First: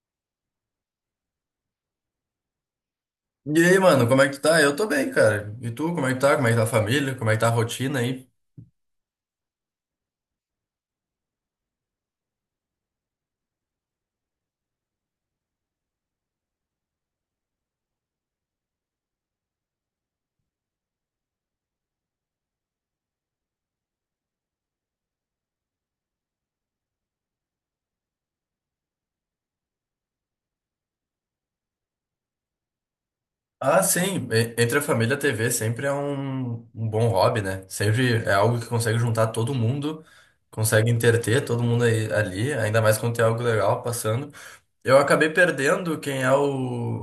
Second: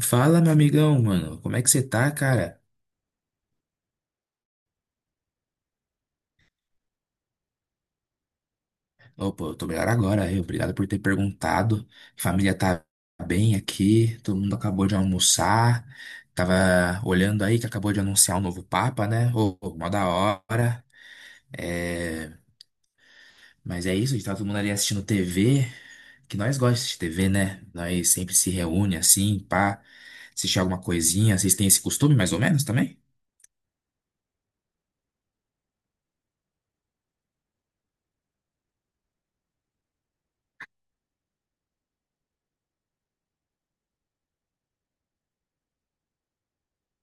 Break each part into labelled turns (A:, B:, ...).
A: Fala, meu amigão, mano. Como é que você tá, cara?
B: E aí, mano, como é que tu tá? Eu tô bem, cara. E tu, como é que tá? Como é que tá a família? Como é que tá a rotina aí?
A: Ô, pô, eu tô melhor agora. Aí. Obrigado por ter perguntado. Família tá bem aqui. Todo mundo acabou de almoçar. Tava olhando aí que acabou de anunciar o novo Papa, né? Mó da hora. É... Mas é isso, a gente tá todo mundo ali assistindo TV. Que nós gostamos de TV, né? Nós sempre se reúne assim, pá. Assistir alguma coisinha. Vocês têm esse costume, mais ou menos, também?
B: Ah, sim, entre a família, a TV sempre é um bom hobby, né? Sempre é algo que consegue juntar todo mundo, consegue interter todo mundo aí, ali, ainda mais quando tem algo legal passando. Eu acabei perdendo quem é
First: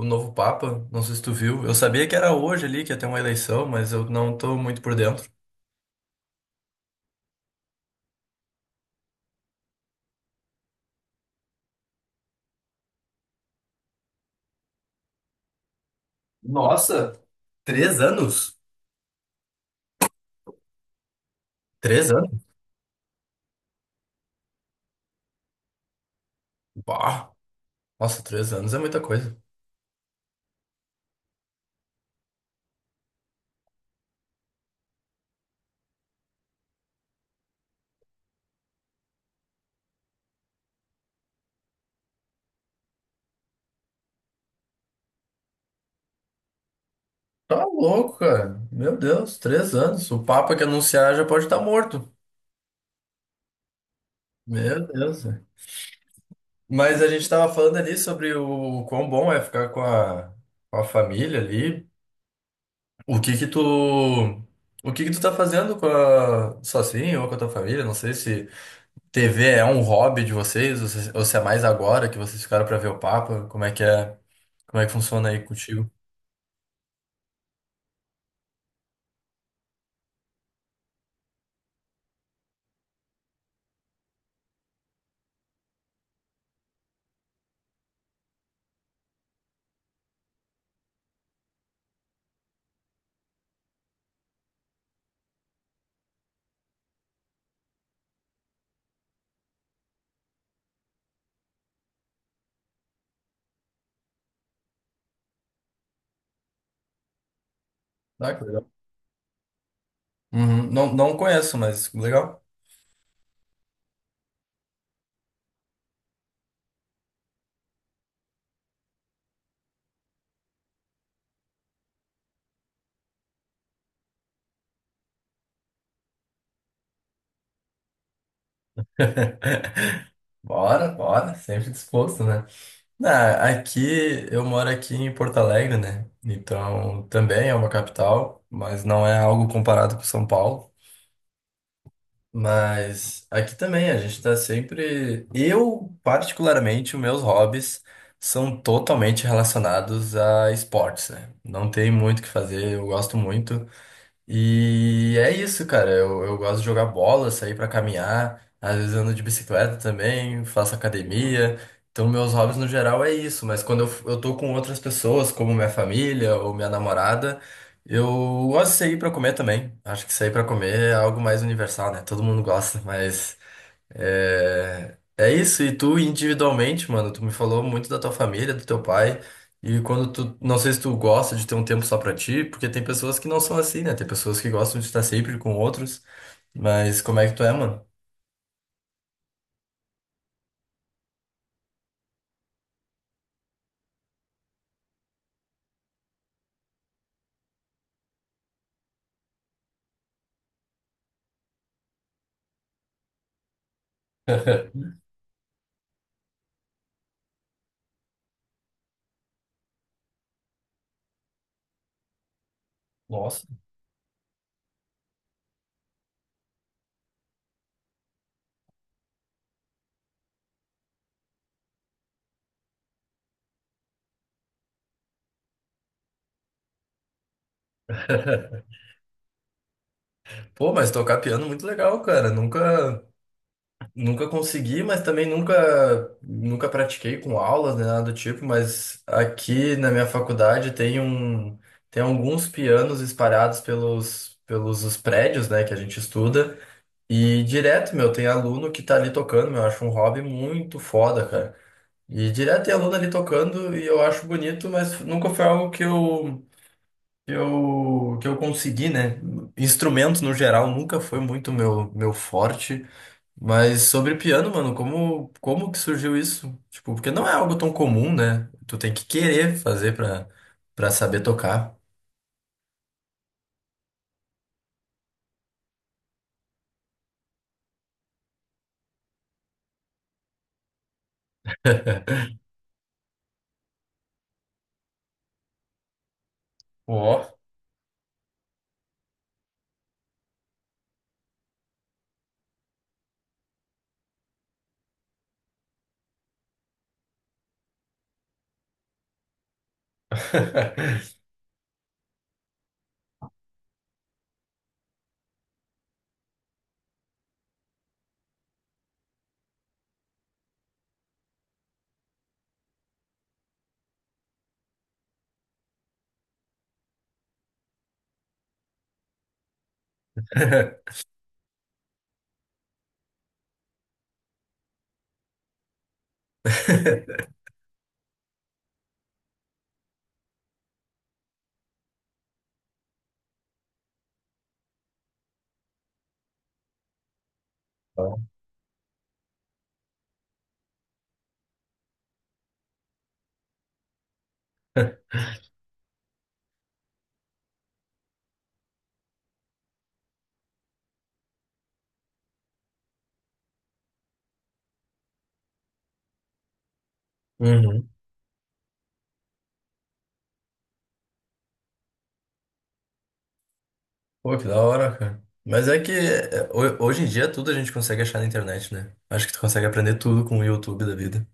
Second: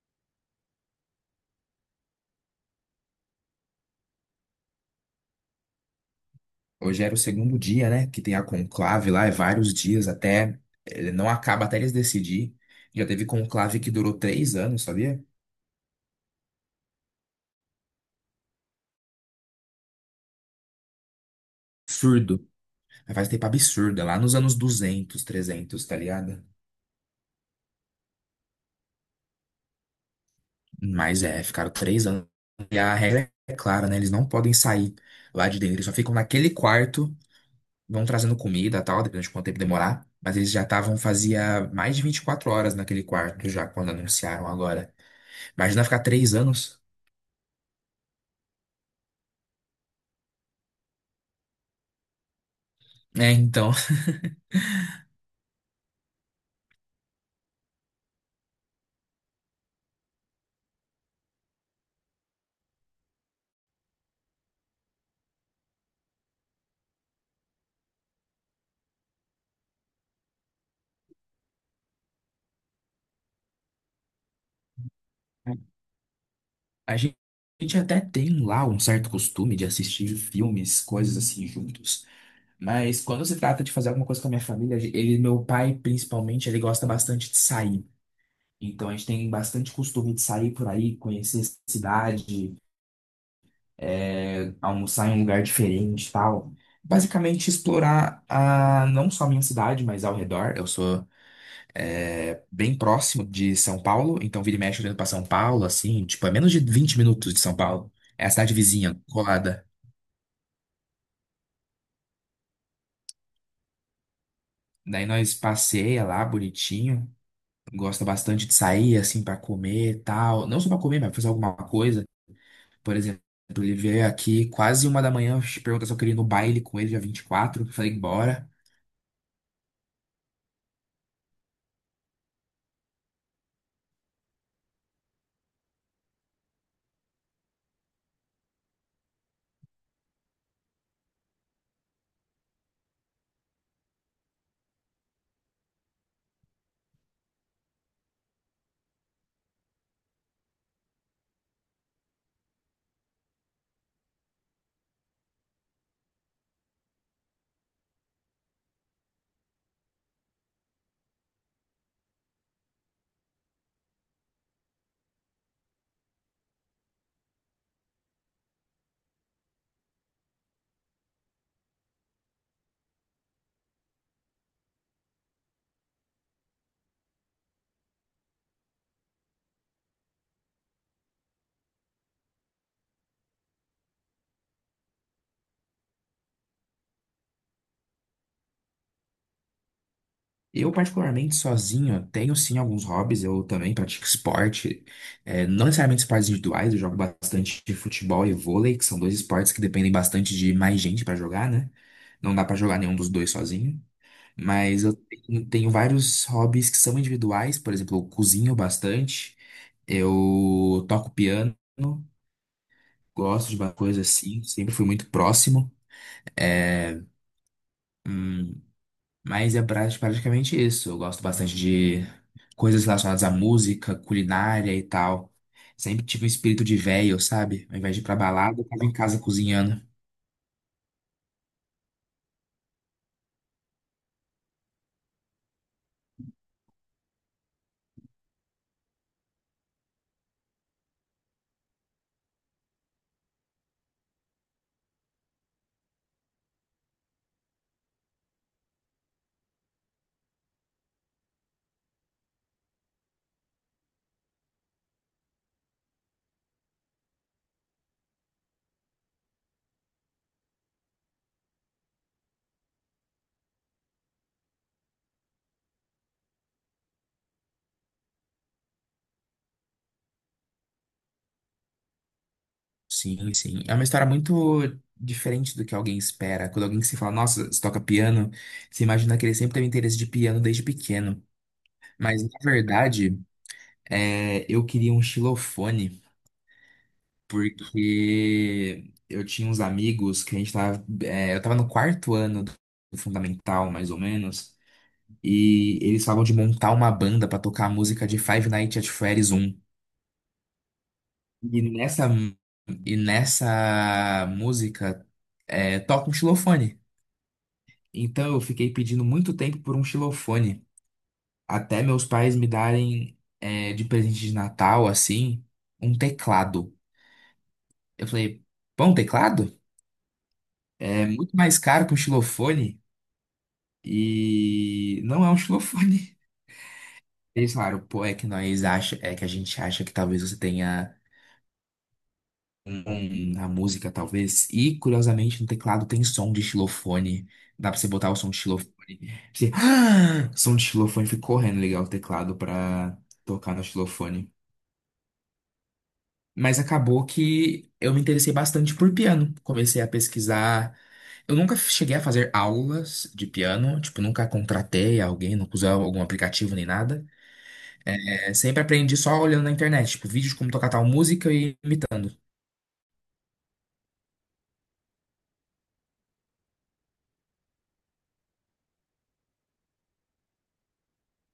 B: o novo Papa, não sei se tu viu. Eu sabia que era hoje ali que ia ter uma eleição, mas eu não tô muito por dentro.
A: Hoje era o segundo dia, né? Que tem a conclave lá, é vários dias até. Ele não acaba até eles decidir. Já teve conclave que durou três anos, sabia?
B: Nossa, três anos? Três
A: Absurdo.
B: anos?
A: Mas faz tempo absurdo, é lá nos anos 200, 300, tá ligado?
B: Bah, nossa, três anos é muita coisa.
A: Mas é, ficaram três anos. E a regra é clara, né? Eles não podem sair lá de dentro. Eles só ficam naquele quarto, vão trazendo comida e tal, dependendo de quanto tempo demorar. Mas eles já estavam, fazia mais de 24 horas naquele quarto já, quando anunciaram agora. Imagina ficar três anos.
B: Tá louco, cara. Meu Deus, três anos. O Papa que anunciar já pode estar morto.
A: É, então.
B: Meu Deus, velho. Mas a gente tava falando ali sobre o quão bom é ficar com com a família ali. O que que tu, o que que tu tá fazendo com a, sozinho ou com a tua família? Não sei se TV é um hobby de vocês ou se é mais agora que vocês ficaram pra ver o Papa. Como é que funciona aí contigo?
A: A gen- a gente até tem lá um certo costume de assistir filmes, coisas assim juntos. Mas quando se trata de fazer alguma coisa com a minha família, ele, meu pai principalmente, ele gosta bastante de sair. Então a gente tem bastante costume de sair por aí, conhecer a cidade, almoçar em um lugar diferente, e tal. Basicamente explorar a, não só a minha cidade, mas ao redor. Eu sou bem próximo de São Paulo, então vira e mexe olhando pra São Paulo, assim, tipo, é menos de 20 minutos de São Paulo. É a
B: Ah, que
A: cidade
B: legal.
A: vizinha, colada.
B: Uhum. Não, não conheço, mas legal.
A: Daí nós passeia lá, bonitinho. Gosta bastante de sair, assim, pra comer e tal. Não só pra comer, mas pra fazer alguma coisa. Por exemplo, ele veio aqui quase uma da manhã, pergunta se eu queria ir no baile com ele, dia 24, falei, bora.
B: Bora, bora. Sempre disposto, né? Ah, aqui eu moro aqui em Porto Alegre, né? Então também é uma capital, mas não é algo comparado com São Paulo. Mas aqui também a gente tá sempre. Eu, particularmente, os meus hobbies são totalmente relacionados a esportes, né? Não tem muito o que fazer, eu gosto muito. E é isso, cara. Eu gosto de jogar bola, sair pra caminhar, às vezes ando de bicicleta também, faço academia. Então, meus hobbies no geral é isso, mas quando eu tô com outras pessoas, como minha família ou minha namorada, eu gosto de sair pra comer também. Acho que sair pra comer é algo mais universal, né? Todo mundo gosta, mas é isso, e tu individualmente, mano, tu me falou muito da tua família, do teu pai, e quando não sei se tu gosta de ter um tempo só pra ti, porque tem pessoas que não são assim, né? Tem pessoas que gostam de estar sempre com outros, mas como é que tu é, mano?
A: Eu, particularmente, sozinho, tenho sim alguns hobbies. Eu também pratico esporte, não necessariamente esportes individuais. Eu jogo bastante de futebol e vôlei, que são dois esportes que dependem bastante de mais gente pra jogar, né? Não dá pra jogar nenhum dos dois sozinho. Mas eu tenho vários hobbies que são individuais. Por exemplo, eu cozinho bastante, eu toco piano,
B: Nossa.
A: gosto de uma coisa assim, sempre fui muito próximo. É, hum, Praticamente isso. Eu gosto bastante de coisas relacionadas à música, culinária e tal. Sempre tive um espírito de véio, sabe? Ao invés de ir pra balada, eu tava em casa cozinhando.
B: Pô, mas tocar piano é muito legal, cara. Nunca. Nunca consegui, mas também nunca pratiquei com aulas nem nada do tipo, mas aqui na minha faculdade tem tem alguns pianos espalhados pelos, pelos os prédios, né, que a gente estuda, e direto, meu, tem aluno que tá ali tocando, meu, eu acho um hobby muito foda, cara. E direto tem aluno ali tocando e eu acho bonito, mas nunca foi algo que que eu consegui, né? Instrumento no geral nunca foi muito meu forte. Mas sobre piano, mano, como que surgiu isso? Tipo, porque não é algo tão comum, né? Tu tem que querer fazer pra saber tocar.
A: Sim, sim. É uma história muito diferente do que alguém espera. Quando alguém se fala, nossa, você toca piano, você imagina que ele sempre teve interesse de piano desde pequeno. Mas, na verdade, eu queria um xilofone.
B: Ó.
A: Porque eu tinha uns amigos que a gente tava. Eu tava no quarto ano do fundamental, mais ou menos. E eles falavam de montar uma banda pra tocar a música de Five Nights at Freddy's um E nessa, e nessa música toca um xilofone. Então eu fiquei pedindo muito tempo por um xilofone. Até meus pais me darem de presente de Natal, assim, um teclado. Eu falei, pão, teclado? É muito mais caro que um xilofone. E não é um xilofone. Eles falaram, pô, é que a gente acha que talvez você tenha um na música, talvez. E curiosamente no teclado tem som de xilofone. Dá pra você botar o som de xilofone. Você, ah, som de xilofone, fui correndo ligar o teclado pra tocar no xilofone. Mas acabou que eu me interessei bastante por piano. Comecei a pesquisar. Eu nunca cheguei a fazer aulas de piano, tipo, nunca contratei alguém, nunca usei algum aplicativo nem nada.
B: Uhum.
A: Sempre aprendi só olhando na internet, tipo, vídeos de como tocar tal música e imitando.
B: Pô, que da hora, cara. Mas é que é, hoje em dia tudo a gente consegue achar na internet, né? Acho que tu consegue aprender tudo com o YouTube da vida.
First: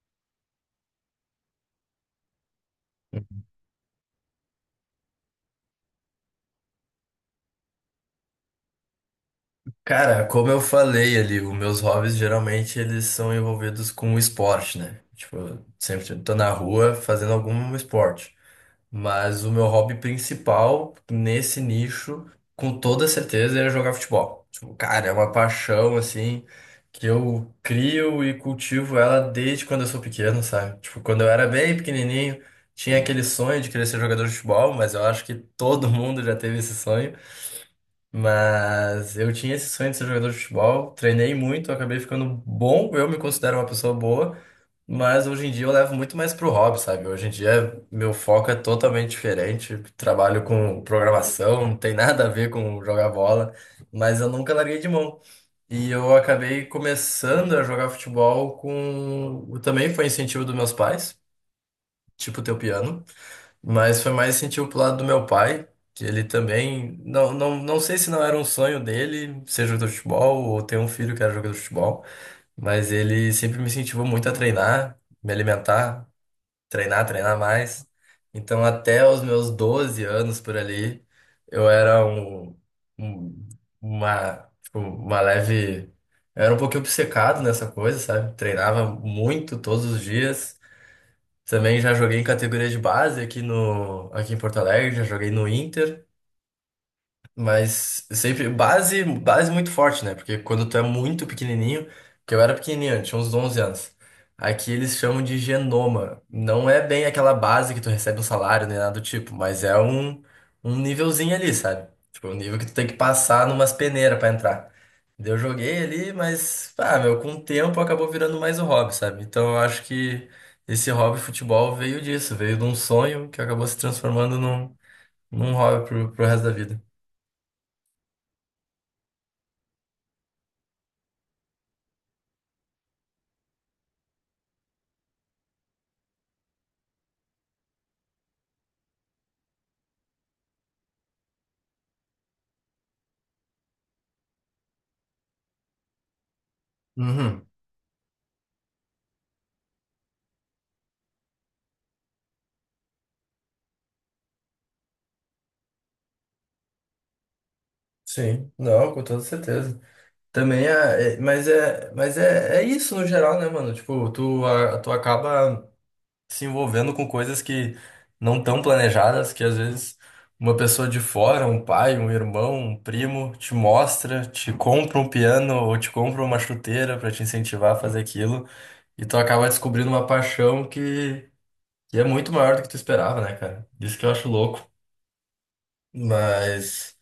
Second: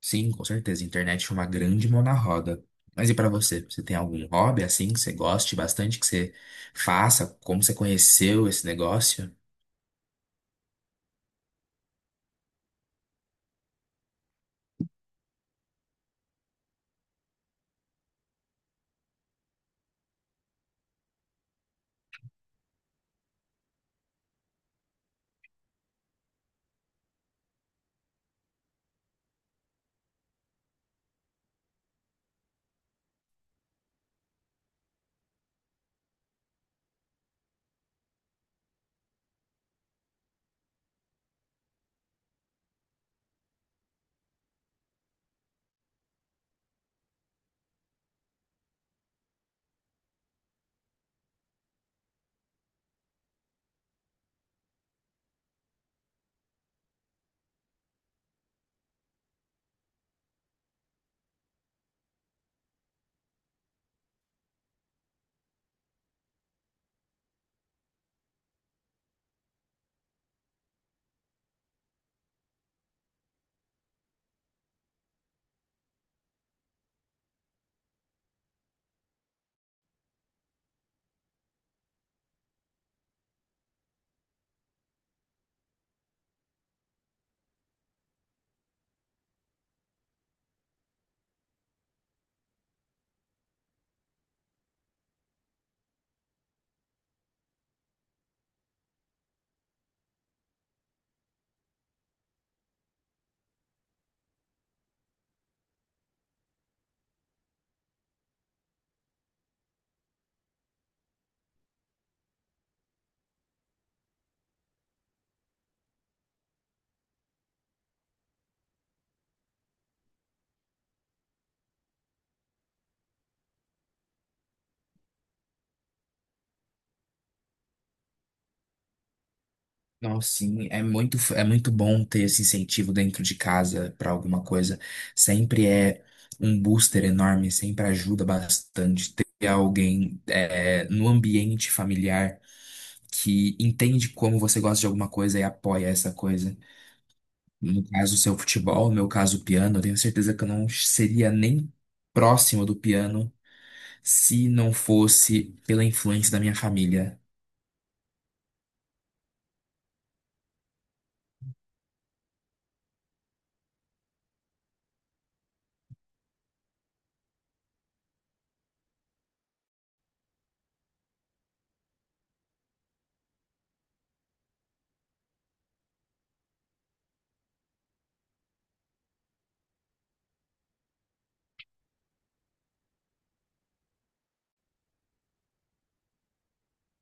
A: Sim, com certeza, internet é uma grande mão na roda. Mas e pra você? Você tem algum hobby assim que você goste bastante, que você faça? Como você conheceu esse negócio?
B: Cara, como eu falei ali, os meus hobbies geralmente eles são envolvidos com o esporte, né? Tipo, eu sempre tô na rua fazendo algum esporte. Mas o meu hobby principal nesse nicho, com toda certeza, era jogar futebol. Tipo, cara, é uma paixão, assim, que eu crio e cultivo ela desde quando eu sou pequeno, sabe? Tipo, quando eu era bem pequenininho, tinha aquele sonho de querer ser jogador de futebol, mas eu acho que todo mundo já teve esse sonho. Mas eu tinha esse sonho de ser jogador de futebol, treinei muito, acabei ficando bom, eu me considero uma pessoa boa. Mas hoje em dia eu levo muito mais pro hobby, sabe? Hoje em dia meu foco é totalmente diferente. Trabalho com programação, não tem nada a ver com jogar bola, mas eu nunca larguei de mão. E eu acabei começando a jogar futebol com. Também foi incentivo dos meus pais, tipo teu piano, mas foi mais incentivo pro lado do meu pai, que ele também. Não sei se não era um sonho dele ser jogador de futebol ou ter um filho que era jogador de futebol, mas ele sempre me incentivou muito a treinar, me alimentar treinar, treinar mais. Então, até os meus 12 anos por ali, eu era um- tipo, uma leve. Eu era um pouquinho obcecado nessa coisa, sabe? Treinava muito todos os dias. Também já joguei em categoria de base aqui no, aqui em Porto Alegre, já joguei no Inter. Mas sempre base, base muito forte, né? Porque quando tu é muito pequenininho, que eu era pequenininho, eu tinha uns 11 anos. Aqui eles chamam de genoma. Não é bem aquela base que tu recebe um salário nem nada do tipo, mas é um nívelzinho ali, sabe? Tipo, um nível que tu tem que passar numas peneiras pra entrar. Daí eu joguei ali, mas, ah, meu, com o tempo acabou virando mais um hobby, sabe? Então eu acho que esse hobby futebol veio disso, veio de um sonho que acabou se transformando num hobby pro resto da vida.
A: Não, sim, é muito bom ter esse incentivo dentro de casa para alguma coisa. Sempre é um booster enorme, sempre ajuda bastante ter alguém no ambiente familiar que entende como você gosta de alguma coisa e apoia essa coisa.
B: Uhum.
A: No caso, o seu futebol, no meu caso, o piano, eu tenho certeza que eu não seria nem próximo do piano se não fosse pela influência da minha família.
B: Sim, não, com toda certeza. Também é isso no geral, né, mano? Tipo, tu acaba se envolvendo com coisas que não tão planejadas, que às vezes uma pessoa de fora, um pai, um irmão, um primo, te mostra, te compra um piano ou te compra uma chuteira pra te incentivar a fazer aquilo, e tu acaba descobrindo uma paixão que é muito maior do que tu esperava, né, cara? Isso que eu acho louco. Mas.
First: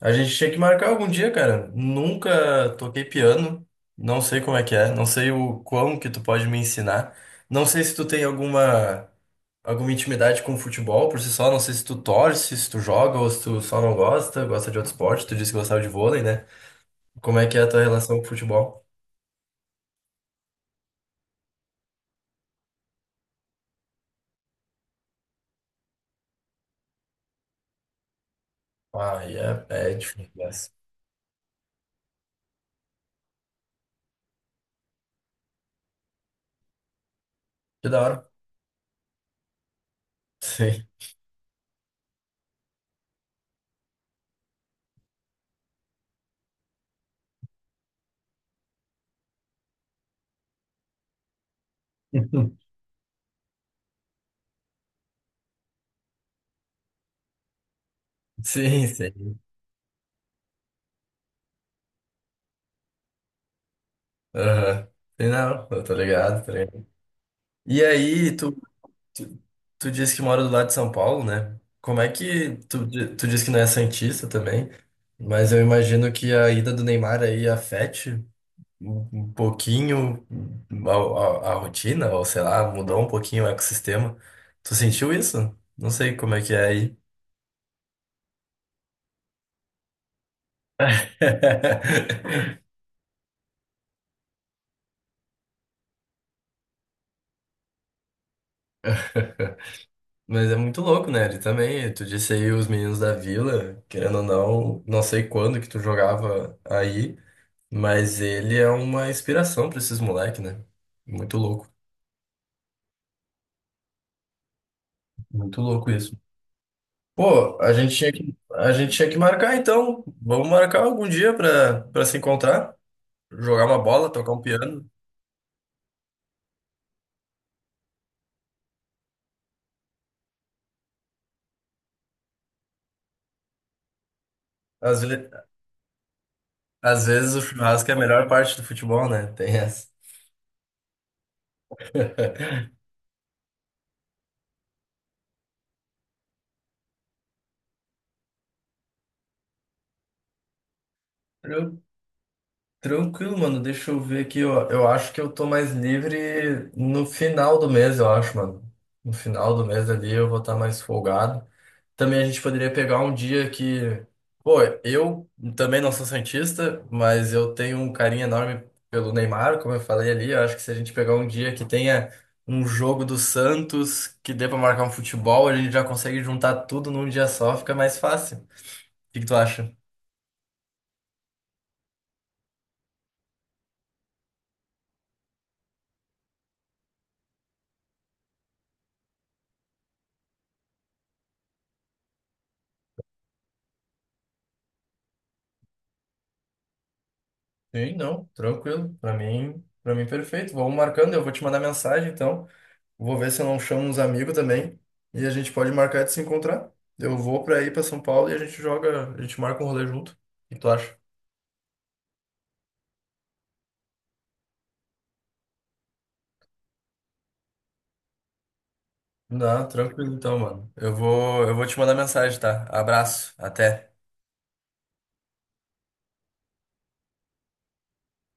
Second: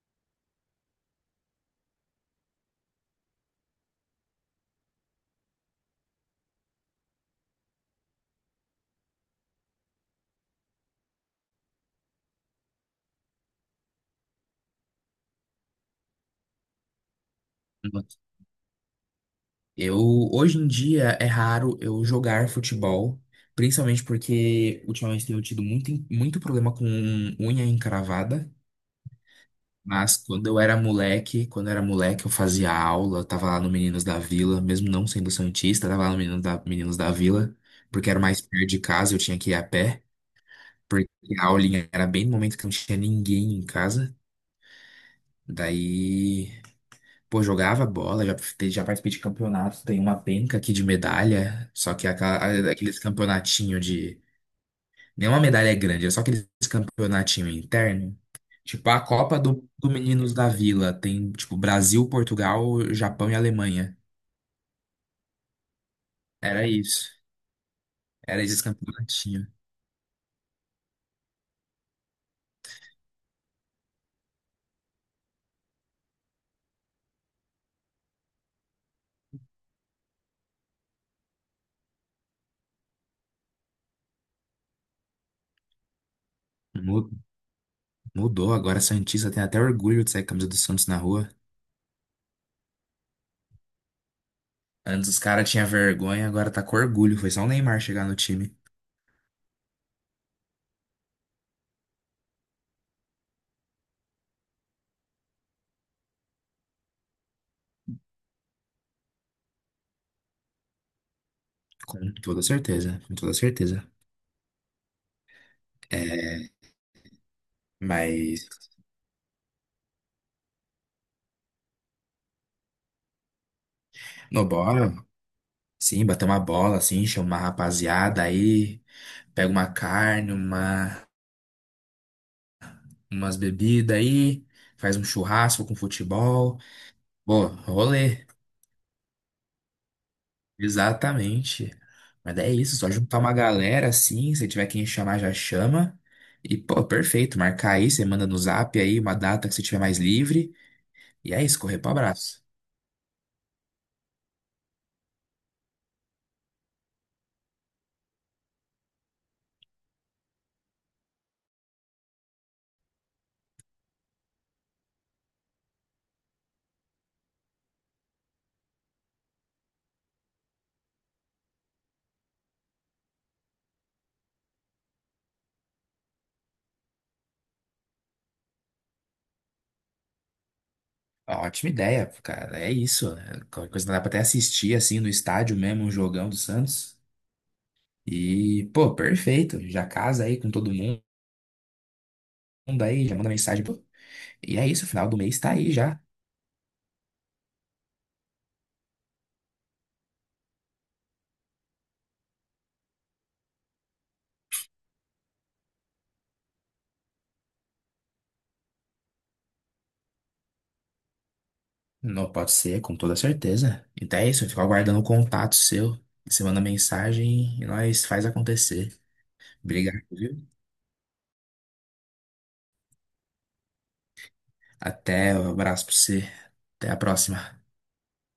B: A gente tinha que marcar algum dia, cara. Nunca toquei piano. Não sei como é que é. Não sei o quão que tu pode me ensinar. Não sei se tu tem alguma intimidade com futebol por si só. Não sei se tu torce, se tu joga ou se tu só não gosta, gosta de outro esporte. Tu disse que gostava de vôlei, né? Como é que é a tua relação com futebol?
A: Eu, hoje em dia, é raro eu jogar futebol, principalmente porque ultimamente tenho tido muito, muito problema com unha encravada.
B: Ah, e é, é
A: Mas
B: difícil,
A: quando eu
B: mas
A: era moleque, eu fazia aula, eu tava lá no Meninos da Vila, mesmo não sendo santista, eu tava lá no Meninos da Vila,
B: que da
A: porque
B: hora.
A: era mais perto de casa, eu tinha que ir a pé.
B: Sim.
A: Porque a aulinha era bem no momento que não tinha ninguém em casa. Daí, pô, jogava bola, já participei de campeonatos, tem uma penca aqui de medalha, só que aquela- aqueles campeonatinho de. Nenhuma medalha é grande, é só aqueles campeonatinho interno.
B: Sim,
A: Tipo, a
B: sim.
A: Copa do Meninos da Vila tem, tipo, Brasil, Portugal, Japão e Alemanha.
B: Aham. Sim, não, eu tô ligado, tô
A: Era
B: ligado.
A: isso.
B: E aí,
A: Era
B: tu
A: esses
B: Tu,
A: campeonatinhos.
B: tu disse que mora do lado de São Paulo, né? Como é que tu disse que não é santista também, mas eu imagino que a ida do Neymar aí afete um pouquinho a, a rotina, ou sei lá, mudou um pouquinho o ecossistema. Tu sentiu isso? Não sei como é que é aí.
A: Mu- Mudou agora, santista tem até orgulho de sair com a camisa do Santos na rua. Antes os caras tinham vergonha, agora tá com orgulho. Foi só o Neymar chegar no time.
B: Mas é muito louco, né? Ele também, tu disse aí os meninos da Vila, querendo ou não, não sei quando que tu jogava aí. Mas ele é uma inspiração pra esses moleques, né? Muito louco,
A: Com toda certeza, com toda certeza.
B: muito louco isso.
A: É,
B: Pô,
A: mas
B: a gente tinha que marcar então. Vamos marcar algum dia pra se encontrar, jogar uma bola, tocar um
A: no
B: piano.
A: bola, sim, bater uma bola, assim, chamar a rapaziada aí, pega uma carne, umas bebidas aí, faz
B: Às,
A: um
B: ve-
A: churrasco com futebol.
B: às vezes o
A: Pô,
B: churrasco é a
A: rolê.
B: melhor parte do futebol, né? Tem essa.
A: Exatamente. Mas é isso, só juntar uma galera assim, se tiver quem chamar, já chama. E, pô, perfeito, marcar aí, você manda no zap aí uma data que você tiver mais livre. E é isso, correr
B: Tran-
A: pro abraço.
B: Tranquilo, mano. Deixa eu ver aqui, ó. Eu acho que eu tô mais livre no final do mês, eu acho, mano. No final do mês ali eu vou estar mais folgado. Também a gente poderia pegar um dia pô, eu também não sou santista, mas eu tenho um carinho enorme pelo Neymar, como eu falei ali. Eu acho que se a gente pegar um dia que tenha um jogo do Santos que dê pra marcar um futebol, a gente já consegue juntar tudo num dia só, fica mais fácil. O que que tu acha?
A: Ótima ideia, cara. É isso. né? Qualquer coisa dá pra até assistir assim no estádio mesmo, um jogão do Santos. E, pô, perfeito. Já casa aí com todo mundo aí, já manda mensagem. Pô. E é isso, final do mês tá aí já.
B: Sim, não, tranquilo. Para mim perfeito. Vamos marcando, eu vou te mandar mensagem então. Vou ver se eu não chamo uns amigos também. E a gente pode marcar de se encontrar. Eu vou pra ir pra São Paulo e a gente joga, a gente marca um rolê junto. O que tu acha?
A: Não pode ser, com toda certeza. Então é isso, eu fico aguardando o contato seu. Você manda mensagem e nós faz acontecer.
B: Não,
A: Obrigado,
B: tranquilo então,
A: viu?
B: mano. Eu vou te mandar mensagem, tá? Abraço, até.
A: Até, um abraço pra você. Até a próxima.